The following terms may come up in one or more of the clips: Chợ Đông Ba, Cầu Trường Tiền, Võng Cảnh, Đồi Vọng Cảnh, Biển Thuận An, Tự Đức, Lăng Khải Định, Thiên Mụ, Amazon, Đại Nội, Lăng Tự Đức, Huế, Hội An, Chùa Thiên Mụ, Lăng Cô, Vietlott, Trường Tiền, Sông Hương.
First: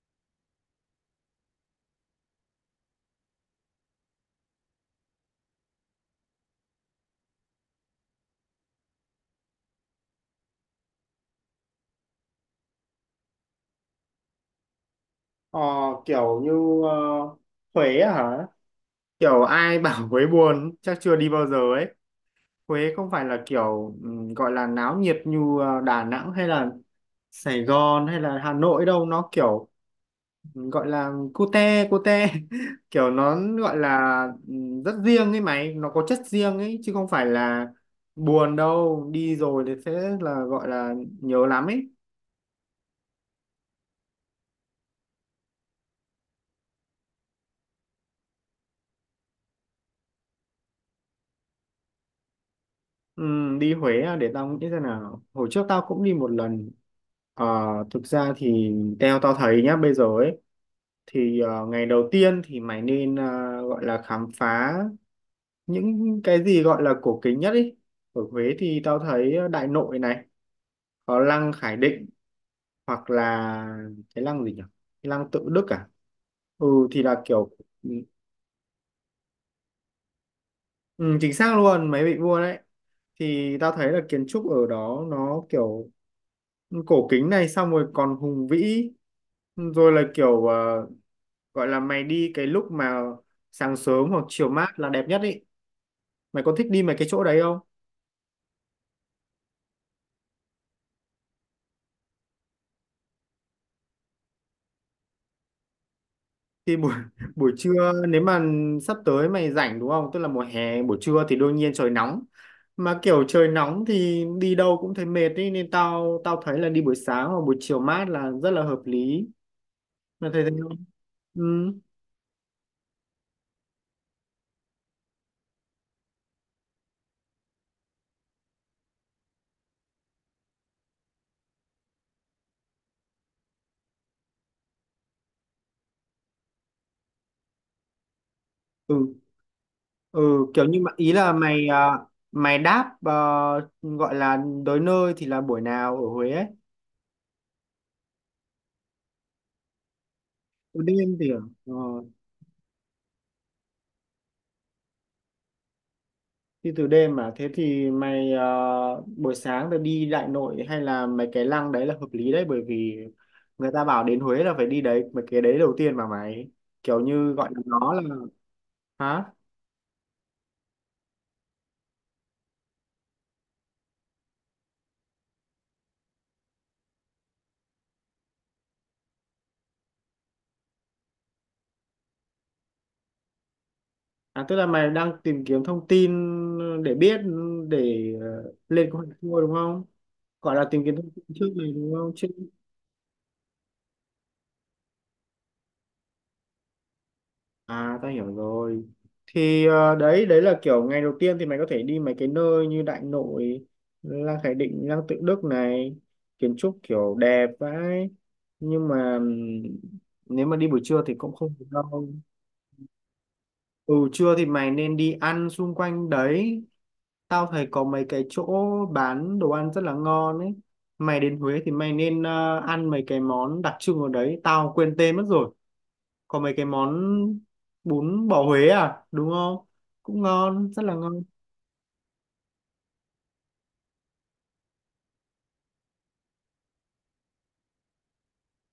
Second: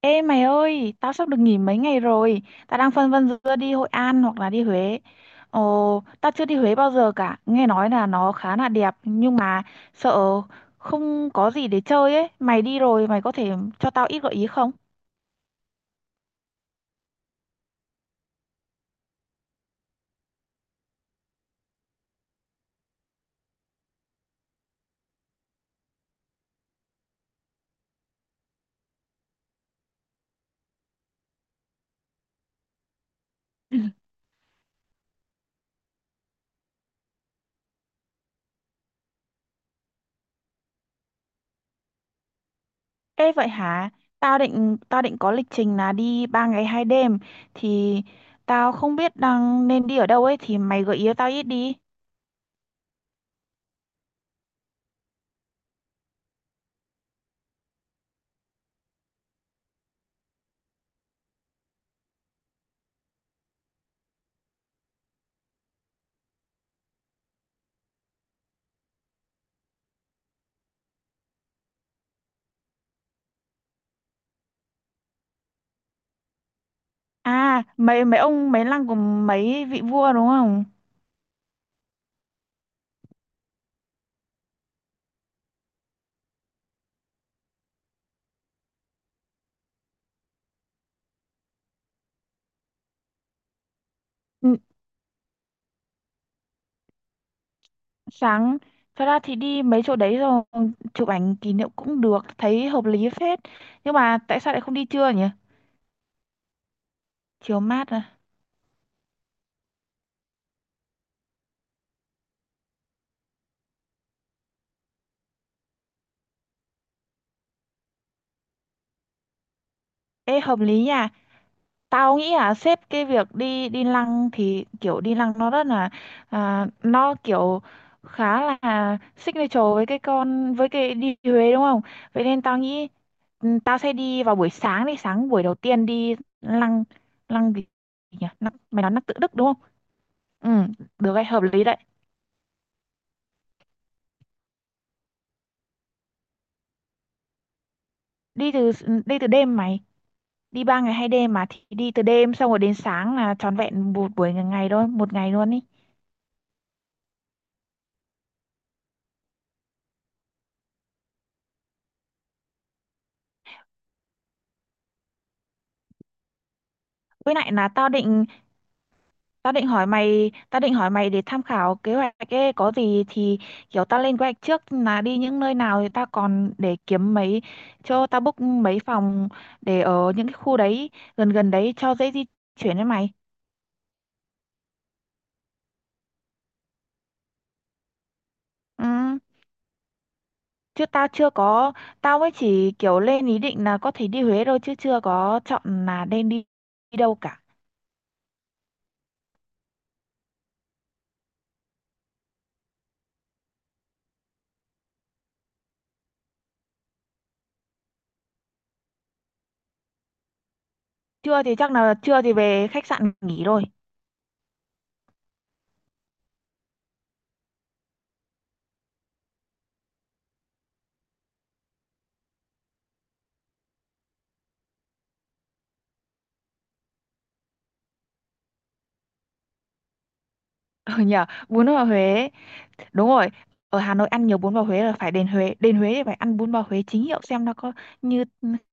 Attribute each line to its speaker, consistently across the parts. Speaker 1: Ê mày ơi, tao sắp được nghỉ mấy ngày rồi. Tao đang phân vân giữa đi Hội An hoặc là đi Huế. Ồ, tao chưa đi Huế bao giờ cả. Nghe nói là nó khá là đẹp nhưng mà sợ không có gì để chơi ấy. Mày đi rồi, mày có thể cho tao ít gợi ý không?
Speaker 2: Ờ, kiểu như ờ, Huế á hả? Kiểu ai bảo Huế buồn chắc chưa đi bao giờ ấy. Huế không phải là kiểu gọi là náo nhiệt như Đà Nẵng hay là Sài Gòn hay là Hà Nội đâu. Nó kiểu gọi là cute cute kiểu nó gọi là rất riêng ấy mày. Nó có chất riêng ấy chứ không phải là buồn đâu. Đi rồi thì sẽ là gọi là nhớ lắm ấy.
Speaker 1: Ê vậy hả? Tao định có lịch trình là đi 3 ngày 2 đêm thì tao không biết đang nên đi ở đâu ấy, thì mày gợi ý cho tao ít đi.
Speaker 2: Đi Huế à, để tao nghĩ xem nào. Hồi trước tao cũng đi một lần. Ờ, thực ra thì theo tao thấy nhá bây giờ ấy thì ngày đầu tiên thì mày nên gọi là khám phá những cái gì gọi là cổ kính nhất ý. Ở Huế thì tao thấy Đại Nội này, có lăng Khải Định hoặc là cái lăng gì nhỉ? Cái lăng Tự Đức à? Ừ thì là kiểu.
Speaker 1: À,
Speaker 2: Ừ,
Speaker 1: mấy mấy ông, mấy lăng của mấy vị vua đúng không?
Speaker 2: ừ, chính xác luôn, mày bị mua đấy. Thì tao thấy là kiến trúc ở đó nó kiểu cổ kính này, xong rồi còn hùng vĩ. Rồi là kiểu gọi là mày đi cái lúc mà sáng sớm hoặc chiều mát là đẹp nhất ý. Mày có thích đi mấy cái chỗ đấy không?
Speaker 1: Sáng, thật ra thì đi mấy chỗ đấy rồi chụp ảnh kỷ niệm cũng được, thấy hợp lý phết, nhưng mà tại sao lại không đi trưa nhỉ?
Speaker 2: Thì buổi buổi
Speaker 1: Chiều mát
Speaker 2: trưa
Speaker 1: à?
Speaker 2: nếu mà sắp tới mày rảnh đúng không? Tức là mùa hè buổi trưa thì đương nhiên trời nóng, mà kiểu trời nóng thì đi đâu cũng thấy mệt ý, nên tao tao thấy là đi buổi sáng hoặc buổi chiều mát là rất là hợp lý. Mày
Speaker 1: Ê
Speaker 2: thấy thế
Speaker 1: hợp
Speaker 2: không?
Speaker 1: lý nha.
Speaker 2: Ừ,
Speaker 1: Tao nghĩ là xếp cái việc đi đi lăng, thì kiểu đi lăng nó rất là à, nó kiểu khá là signature với cái con, với cái đi Huế đúng không? Vậy nên tao nghĩ ừ, tao sẽ đi vào buổi sáng, đi sáng buổi đầu tiên đi lăng. Lăng gì nhỉ? Lăng, mày nói lăng
Speaker 2: ừ,
Speaker 1: Tự Đức đúng không?
Speaker 2: ừ,
Speaker 1: Ừ,
Speaker 2: kiểu như mà ý
Speaker 1: được đấy,
Speaker 2: là
Speaker 1: hợp lý
Speaker 2: mày
Speaker 1: đấy.
Speaker 2: à, mày đáp gọi là tới nơi thì là buổi nào ở Huế ấy.
Speaker 1: Đi từ đêm mày, đi ba ngày hai
Speaker 2: Đêm thì
Speaker 1: đêm
Speaker 2: ở,
Speaker 1: mà, thì
Speaker 2: ờ,
Speaker 1: đi từ đêm xong rồi đến sáng là trọn vẹn một buổi ngày ngày thôi, một ngày luôn ý.
Speaker 2: đi từ đêm mà thế thì mày buổi sáng rồi đi Đại Nội hay là mấy cái lăng đấy là hợp lý đấy, bởi vì người ta bảo đến Huế là phải đi đấy mấy cái đấy đầu tiên mà mày, kiểu như
Speaker 1: Với
Speaker 2: gọi
Speaker 1: lại
Speaker 2: là
Speaker 1: là tao
Speaker 2: nó là.
Speaker 1: định,
Speaker 2: Hả?
Speaker 1: tao định hỏi mày để tham khảo kế hoạch ấy, có gì thì kiểu tao lên kế hoạch trước là đi những nơi nào, thì tao còn để kiếm mấy, cho tao book mấy phòng để ở những cái khu đấy, gần gần đấy cho dễ di chuyển với mày.
Speaker 2: À, tức là mày đang tìm kiếm thông tin để biết, để
Speaker 1: Ừ.
Speaker 2: lên kế hoạch tour đúng không? Gọi là tìm
Speaker 1: Chứ
Speaker 2: kiếm
Speaker 1: tao
Speaker 2: thông tin
Speaker 1: chưa
Speaker 2: trước này
Speaker 1: có,
Speaker 2: đúng không
Speaker 1: tao
Speaker 2: chứ?
Speaker 1: mới chỉ kiểu lên ý định là có thể đi Huế thôi chứ chưa có chọn là nên đi đi đâu cả.
Speaker 2: À, tao hiểu rồi. Thì đấy đấy là kiểu ngày đầu tiên thì mày có thể đi mấy cái nơi như Đại Nội, Lăng Khải Định, Lăng Tự Đức này, kiến trúc kiểu đẹp vãi. Nhưng mà nếu mà đi buổi trưa thì cũng
Speaker 1: Trưa
Speaker 2: không
Speaker 1: thì
Speaker 2: được
Speaker 1: chắc là
Speaker 2: đâu.
Speaker 1: trưa thì về khách sạn nghỉ rồi.
Speaker 2: Ừ, trưa thì mày nên đi ăn xung quanh đấy. Tao thấy có mấy cái chỗ bán đồ ăn rất là ngon ấy. Mày đến Huế thì mày nên ăn mấy cái món đặc trưng ở đấy. Tao quên tên mất rồi, có mấy cái món bún bò Huế à đúng không? Cũng ngon, rất là
Speaker 1: Ừ
Speaker 2: ngon.
Speaker 1: nhờ, bún bò Huế ấy. Đúng rồi, ở Hà Nội ăn nhiều bún bò Huế là phải đến Huế, đến Huế thì phải ăn bún bò Huế chính hiệu xem nó có như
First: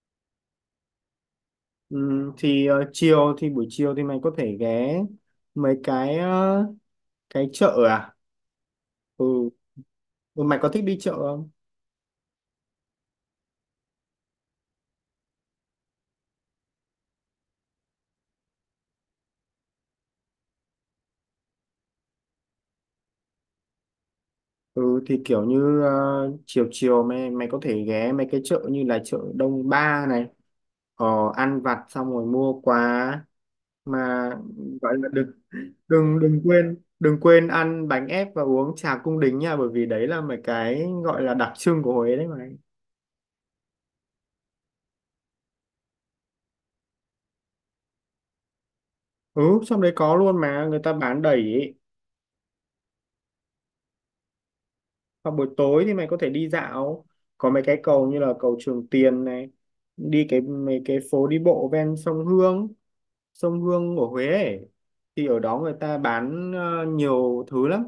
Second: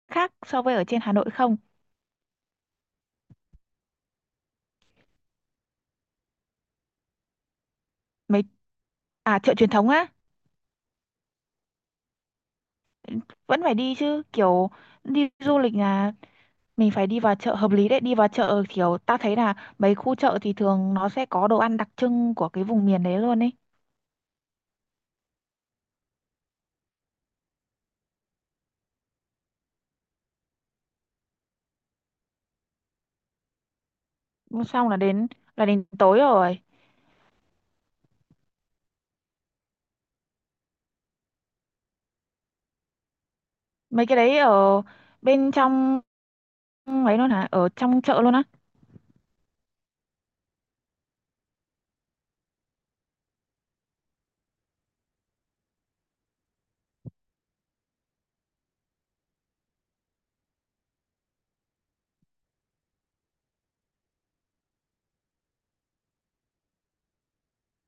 Speaker 1: khác so với ở trên Hà Nội không.
Speaker 2: Ừ, thì chiều thì buổi chiều thì mày có thể ghé mấy cái cái chợ à.
Speaker 1: Mấy,
Speaker 2: Ừ.
Speaker 1: à chợ truyền thống á.
Speaker 2: Ừ, mày có thích đi chợ không?
Speaker 1: Vẫn phải đi chứ kiểu đi du lịch là mình phải đi vào chợ, hợp lý đấy. Đi vào chợ kiểu ta thấy là mấy khu chợ thì thường nó sẽ có đồ ăn đặc trưng của cái vùng miền đấy luôn ấy.
Speaker 2: Ừ, thì kiểu như chiều chiều mày mày có thể ghé mấy cái chợ như là chợ Đông Ba này, ờ, ăn vặt xong rồi mua quà mà,
Speaker 1: Xong
Speaker 2: gọi
Speaker 1: là
Speaker 2: là
Speaker 1: đến,
Speaker 2: được.
Speaker 1: là đến tối
Speaker 2: đừng đừng
Speaker 1: rồi.
Speaker 2: quên đừng quên ăn bánh ép và uống trà cung đính nha, bởi vì đấy là mấy cái gọi là đặc trưng của Huế đấy mày.
Speaker 1: Mấy cái đấy ở bên trong. Ừ, ấy luôn hả, ở trong chợ luôn á?
Speaker 2: Ừ, trong đấy có luôn mà, người ta bán đầy ý. Hoặc buổi tối thì mày có thể đi dạo, có mấy cái cầu như là cầu Trường Tiền này, đi cái mấy cái phố đi bộ ven sông Hương, sông Hương của Huế ấy. Thì ở đó người ta bán nhiều thứ lắm.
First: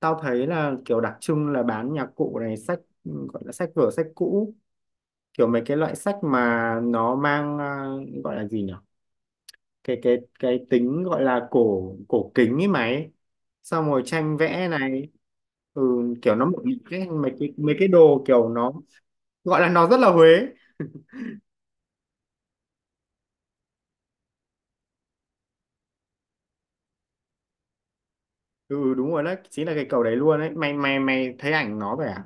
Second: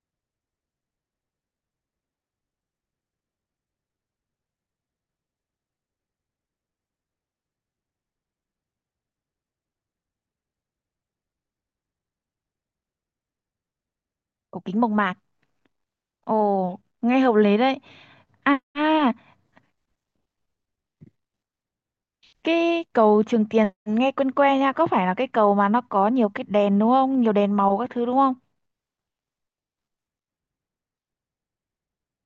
Speaker 2: Tao thấy là kiểu đặc trưng là bán nhạc cụ này, sách, gọi là sách vở sách cũ, kiểu mấy cái loại sách mà nó mang, gọi là gì nhỉ, cái tính gọi là cổ cổ kính ấy mày, xong rồi tranh
Speaker 1: Cổ
Speaker 2: vẽ
Speaker 1: kính mộc
Speaker 2: này.
Speaker 1: mạc.
Speaker 2: Ừ, kiểu nó một
Speaker 1: Ồ
Speaker 2: cái
Speaker 1: nghe
Speaker 2: mấy
Speaker 1: hợp
Speaker 2: cái
Speaker 1: lý
Speaker 2: mấy
Speaker 1: đấy.
Speaker 2: cái đồ kiểu
Speaker 1: À
Speaker 2: nó
Speaker 1: à,
Speaker 2: gọi là nó rất là Huế.
Speaker 1: cái cầu Trường Tiền nghe quen quen nha, có phải là cái cầu mà nó có nhiều cái đèn đúng không, nhiều đèn màu các thứ đúng không?
Speaker 2: Ừ đúng rồi, đó chính là cái cầu đấy luôn đấy mày mày mày thấy ảnh nó vậy à.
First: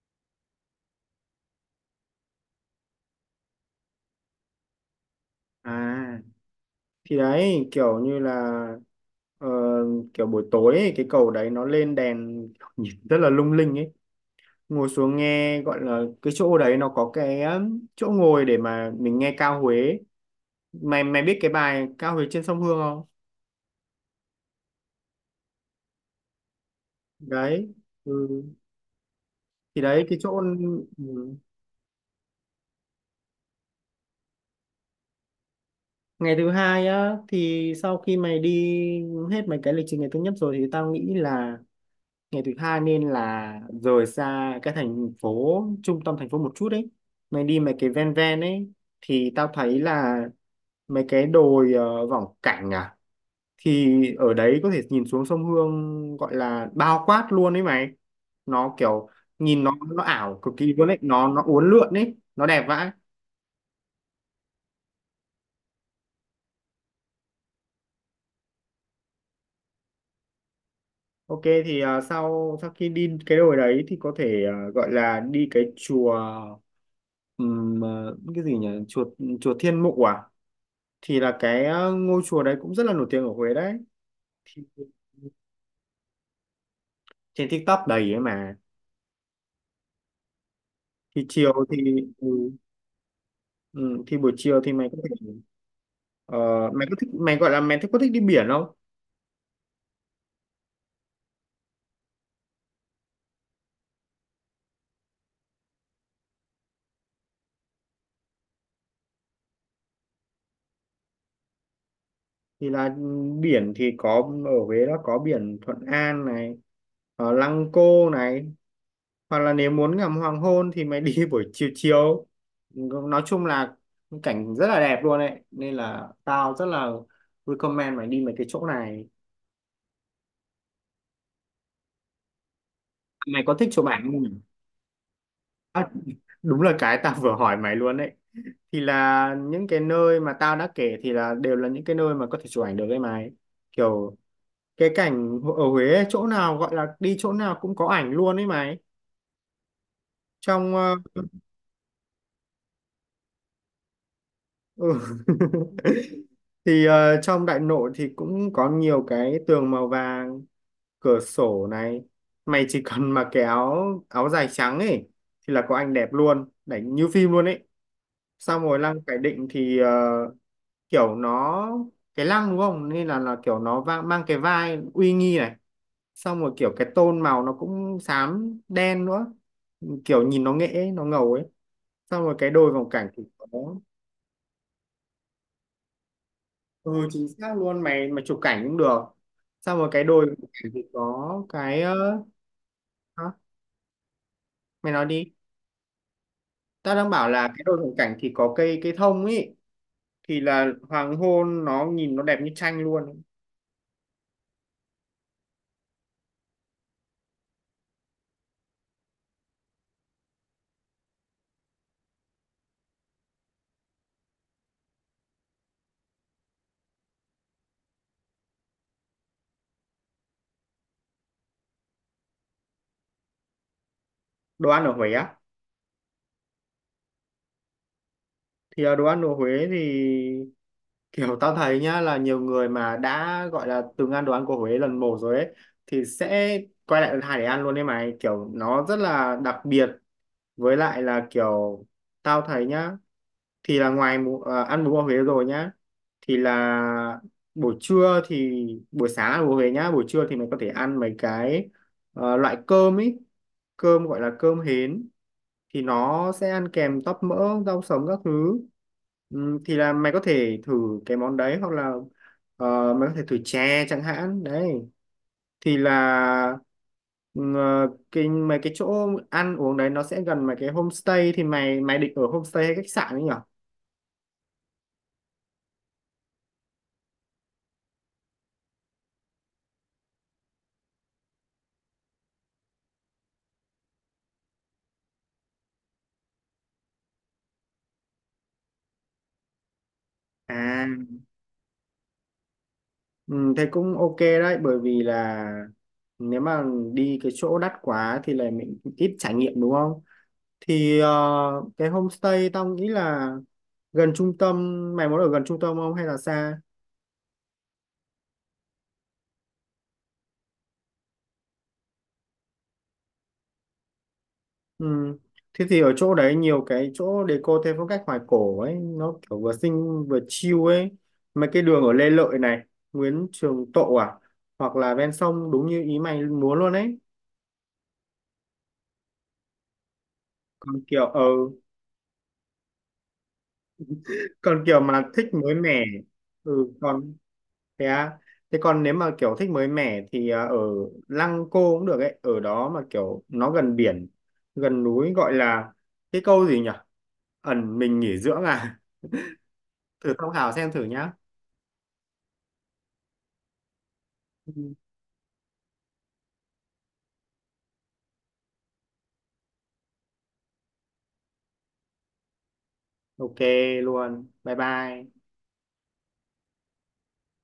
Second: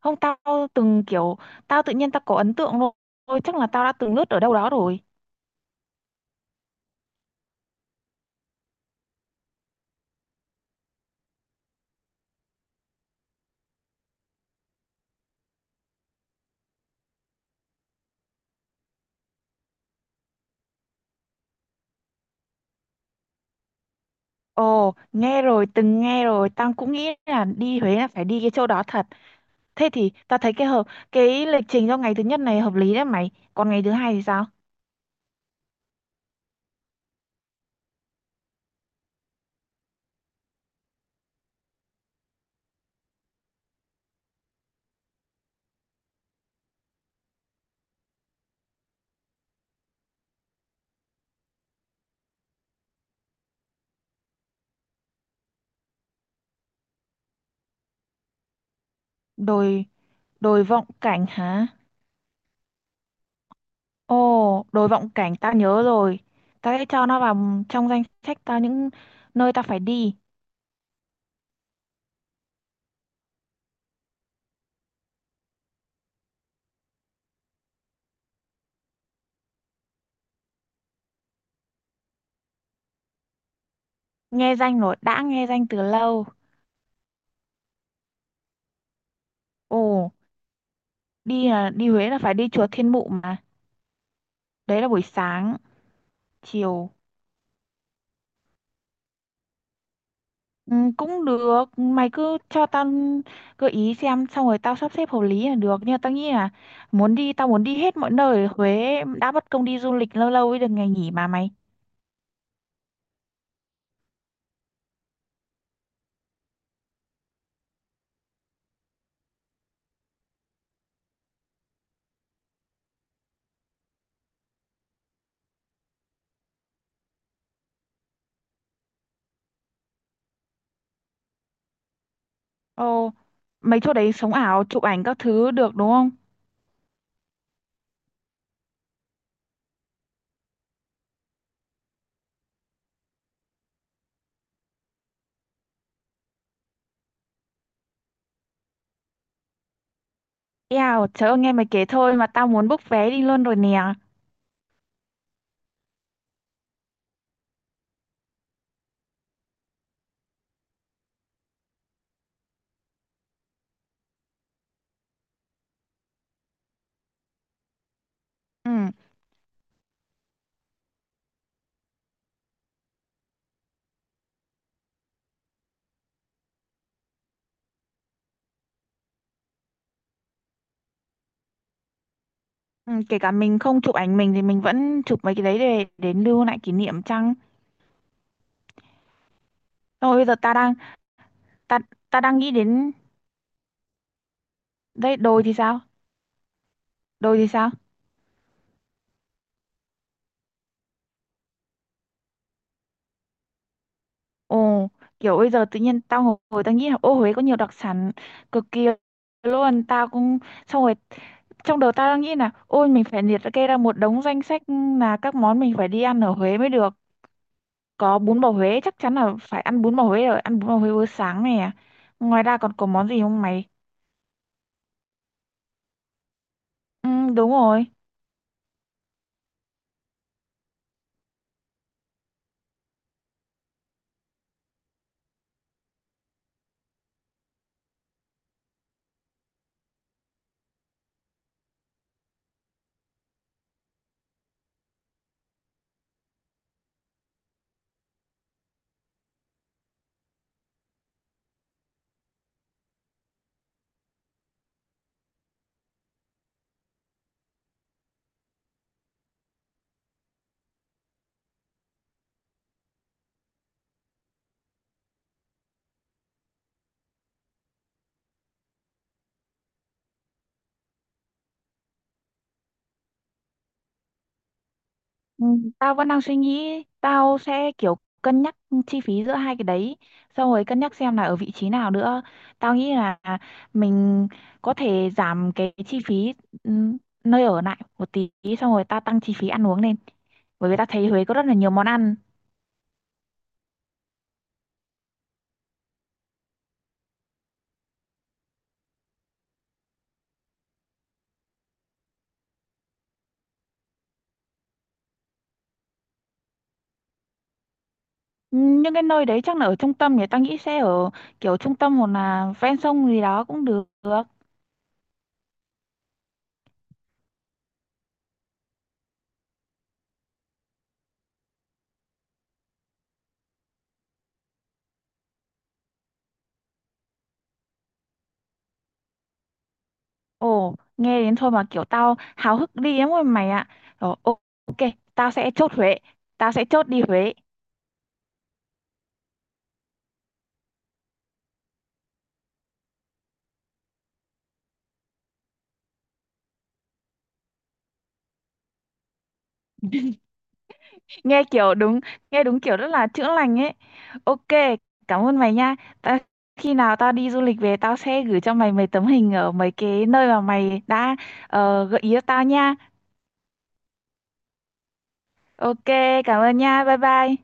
Speaker 1: Không, tao từng kiểu, tao tự nhiên tao có ấn tượng luôn. Ôi, chắc là tao đã từng lướt ở đâu đó rồi.
Speaker 2: À, thì đấy kiểu như là ờ, kiểu buổi tối ấy, cái cầu đấy nó lên đèn nhìn rất là lung linh ấy. Ngồi xuống nghe, gọi là cái chỗ đấy nó có cái chỗ ngồi để mà mình nghe ca Huế. Mày mày biết cái bài ca Huế trên sông Hương không?
Speaker 1: Ồ nghe rồi, từng nghe rồi, tao cũng nghĩ là
Speaker 2: Đấy.
Speaker 1: đi Huế là phải đi
Speaker 2: Ừ.
Speaker 1: cái chỗ đó thật.
Speaker 2: Thì
Speaker 1: Thế
Speaker 2: đấy
Speaker 1: thì
Speaker 2: cái
Speaker 1: tao
Speaker 2: chỗ.
Speaker 1: thấy cái hợp,
Speaker 2: Ừ.
Speaker 1: cái lịch trình cho ngày thứ nhất này hợp lý đấy mày, còn ngày thứ hai thì sao?
Speaker 2: Ngày thứ hai á thì sau khi mày đi hết mấy cái lịch trình ngày thứ nhất rồi thì tao nghĩ là ngày thứ hai nên là rời xa cái thành phố, trung tâm thành phố một chút đấy, mày đi mấy cái ven ven ấy. Thì tao thấy là mấy cái đồi Võng Cảnh à, thì ở đấy có thể nhìn xuống sông Hương, gọi là bao quát luôn ấy mày. Nó kiểu nhìn
Speaker 1: Đồi,
Speaker 2: nó ảo cực
Speaker 1: đồi
Speaker 2: kỳ
Speaker 1: Vọng
Speaker 2: luôn ấy,
Speaker 1: Cảnh
Speaker 2: nó
Speaker 1: hả?
Speaker 2: uốn lượn ấy, nó đẹp vãi.
Speaker 1: Ồ, đồi Vọng Cảnh tao nhớ rồi. Tao sẽ cho nó vào trong danh sách tao những nơi tao phải đi.
Speaker 2: OK thì sau sau khi đi cái đồi đấy thì có thể gọi là đi cái chùa ừm, à, cái gì nhỉ, chùa chùa Thiên Mụ à, thì là cái ngôi chùa đấy cũng rất là nổi tiếng ở Huế đấy.
Speaker 1: Nghe
Speaker 2: Thì
Speaker 1: danh rồi, đã nghe danh từ lâu.
Speaker 2: trên TikTok đầy ấy mà.
Speaker 1: Ồ,
Speaker 2: Thì
Speaker 1: đi
Speaker 2: chiều
Speaker 1: là,
Speaker 2: thì
Speaker 1: đi Huế là
Speaker 2: ừ,
Speaker 1: phải đi chùa Thiên Mụ mà.
Speaker 2: ừ, thì buổi chiều thì
Speaker 1: Đấy là buổi sáng,
Speaker 2: ờ, mày
Speaker 1: chiều.
Speaker 2: có thích, mày gọi là mày thích, có thích đi biển không?
Speaker 1: Ừ, cũng được, mày cứ cho tao gợi ý xem, xong rồi tao sắp xếp hợp lý là được. Nhưng mà tao nghĩ là muốn đi, tao muốn đi hết mọi nơi ở Huế đã, bất công đi du lịch lâu lâu mới được ngày nghỉ mà mày.
Speaker 2: Thì là biển thì có ở Huế đó, có biển Thuận An này, ở Lăng Cô này, hoặc là nếu muốn ngắm hoàng hôn thì mày đi buổi chiều chiều. Nói chung là cảnh rất là đẹp luôn đấy nên là tao rất là recommend mày đi mấy cái chỗ này.
Speaker 1: Ồ,
Speaker 2: Mày có thích
Speaker 1: mấy
Speaker 2: chụp
Speaker 1: chỗ
Speaker 2: ảnh
Speaker 1: đấy
Speaker 2: không nhỉ?
Speaker 1: sống ảo, chụp ảnh các thứ được
Speaker 2: À,
Speaker 1: đúng không?
Speaker 2: đúng là cái tao vừa hỏi mày luôn đấy. Thì là những cái nơi mà tao đã kể thì là đều là những cái nơi mà có thể chụp ảnh được với mày, kiểu cái cảnh ở Huế ấy, chỗ nào gọi là đi chỗ nào cũng có ảnh luôn ấy mày. Trong
Speaker 1: Eo, trời ơi, nghe mày kể thôi mà tao muốn book vé đi luôn rồi nè.
Speaker 2: ừ. Thì trong Đại Nội thì cũng có nhiều cái tường màu vàng, cửa sổ này, mày chỉ cần mà cái áo áo dài trắng ấy thì là có ảnh đẹp luôn, đánh như phim luôn ấy. Xong rồi
Speaker 1: Ừ,
Speaker 2: lăng Khải Định thì kiểu nó cái lăng đúng không nên là kiểu nó mang cái vai uy nghi này, xong rồi kiểu cái tôn màu nó cũng xám đen nữa, kiểu nhìn nó nghệ nó ngầu ấy. Xong rồi cái đôi vòng
Speaker 1: ừ,
Speaker 2: cảnh
Speaker 1: kể
Speaker 2: thì
Speaker 1: cả
Speaker 2: có.
Speaker 1: mình không chụp ảnh mình thì mình vẫn chụp mấy cái đấy để lưu lại kỷ niệm
Speaker 2: Ừ chính
Speaker 1: chăng?
Speaker 2: xác luôn mày, mà chụp cảnh cũng được. Xong rồi cái
Speaker 1: Thôi bây
Speaker 2: đôi
Speaker 1: giờ
Speaker 2: vòng
Speaker 1: ta
Speaker 2: cảnh
Speaker 1: đang,
Speaker 2: thì có
Speaker 1: ta
Speaker 2: cái
Speaker 1: ta đang nghĩ đến
Speaker 2: hả? Mày nói
Speaker 1: đây,
Speaker 2: đi.
Speaker 1: đồi thì sao?
Speaker 2: Tao đang bảo
Speaker 1: Đồi thì
Speaker 2: là cái
Speaker 1: sao?
Speaker 2: đôi vòng cảnh thì có cây cây thông ấy, thì là hoàng hôn nó nhìn nó đẹp như tranh luôn.
Speaker 1: Ồ, kiểu bây giờ tự nhiên tao ngồi, ngồi tao nghĩ là ô Huế có nhiều đặc sản cực kỳ luôn, tao cũng, xong rồi trong đầu tao đang nghĩ là ôi mình phải liệt kê ra một đống danh sách là các món mình phải đi ăn ở Huế mới được. Có bún bò Huế, chắc chắn là phải ăn bún bò Huế rồi, ăn bún bò Huế bữa sáng này à. Ngoài ra còn có món gì không mày?
Speaker 2: Đồ ăn ở Huế á?
Speaker 1: Ừ, đúng rồi.
Speaker 2: Thì đồ ăn của Huế thì kiểu tao thấy nhá là nhiều người mà đã gọi là từng ăn đồ ăn của Huế lần một rồi ấy thì sẽ quay lại lần hai để ăn luôn đấy mày, kiểu nó rất là đặc biệt. Với lại là kiểu tao thấy nhá, thì là ngoài ăn bún bò Huế rồi nhá, thì là buổi trưa thì buổi sáng ăn bún bò Huế nhá, buổi trưa thì mày có thể ăn mấy cái loại cơm ấy, cơm gọi là cơm hến, thì nó sẽ ăn kèm tóp mỡ rau sống các thứ. Thì là mày có thể thử cái món đấy hoặc là mày có thể thử chè chẳng hạn đấy. Thì là cái mấy cái chỗ ăn uống đấy nó sẽ gần mấy cái homestay, thì mày mày định ở homestay hay khách sạn ấy nhỉ?
Speaker 1: Ừ, tao vẫn đang suy nghĩ, tao sẽ kiểu cân nhắc chi phí giữa hai cái đấy, xong rồi cân nhắc xem là ở vị trí nào nữa. Tao nghĩ là mình có thể giảm cái chi phí ừ, nơi ở lại một tí, xong rồi tao tăng chi phí ăn uống lên. Bởi vì
Speaker 2: À
Speaker 1: tao thấy Huế có rất là nhiều món ăn.
Speaker 2: thế cũng ok đấy, bởi vì là nếu mà đi cái chỗ đắt quá thì là mình ít trải nghiệm đúng không? Thì cái homestay tao nghĩ là gần trung tâm, mày muốn ở gần trung tâm không hay là xa?
Speaker 1: Ừ, những cái nơi đấy chắc là ở trung tâm, thì tao nghĩ sẽ ở kiểu trung tâm hoặc là ven sông gì đó cũng được.
Speaker 2: Ừ. Thế thì ở chỗ đấy nhiều cái chỗ deco theo phong cách hoài cổ ấy, nó kiểu vừa xinh vừa chill ấy, mấy cái đường ở Lê Lợi này, Nguyễn Trường Tộ à, hoặc là ven sông đúng như ý mày muốn luôn ấy.
Speaker 1: Ồ,
Speaker 2: Còn kiểu
Speaker 1: nghe đến thôi mà kiểu tao háo hức đi lắm rồi mày ạ. Ờ, ô-
Speaker 2: còn
Speaker 1: ok,
Speaker 2: kiểu mà thích
Speaker 1: tao sẽ
Speaker 2: mới
Speaker 1: chốt
Speaker 2: mẻ.
Speaker 1: Huế. Tao sẽ
Speaker 2: Ừ
Speaker 1: chốt đi
Speaker 2: còn.
Speaker 1: Huế.
Speaker 2: Thế à? Thế còn nếu mà kiểu thích mới mẻ thì ở Lăng Cô cũng được ấy, ở đó mà kiểu nó gần biển, gần núi, gọi là cái câu gì nhỉ? Ẩn mình nghỉ dưỡng à? Thử tham khảo xem thử nhá.
Speaker 1: Nghe kiểu đúng, nghe đúng kiểu rất là chữa lành ấy.
Speaker 2: Ừ.
Speaker 1: Ok, cảm ơn mày nha. Ta, khi nào tao đi du lịch về tao sẽ gửi cho mày mấy tấm hình ở mấy cái nơi mà mày đã gợi ý cho tao nha.
Speaker 2: Ok luôn. Bye bye.
Speaker 1: Ok, cảm ơn nha. Bye bye.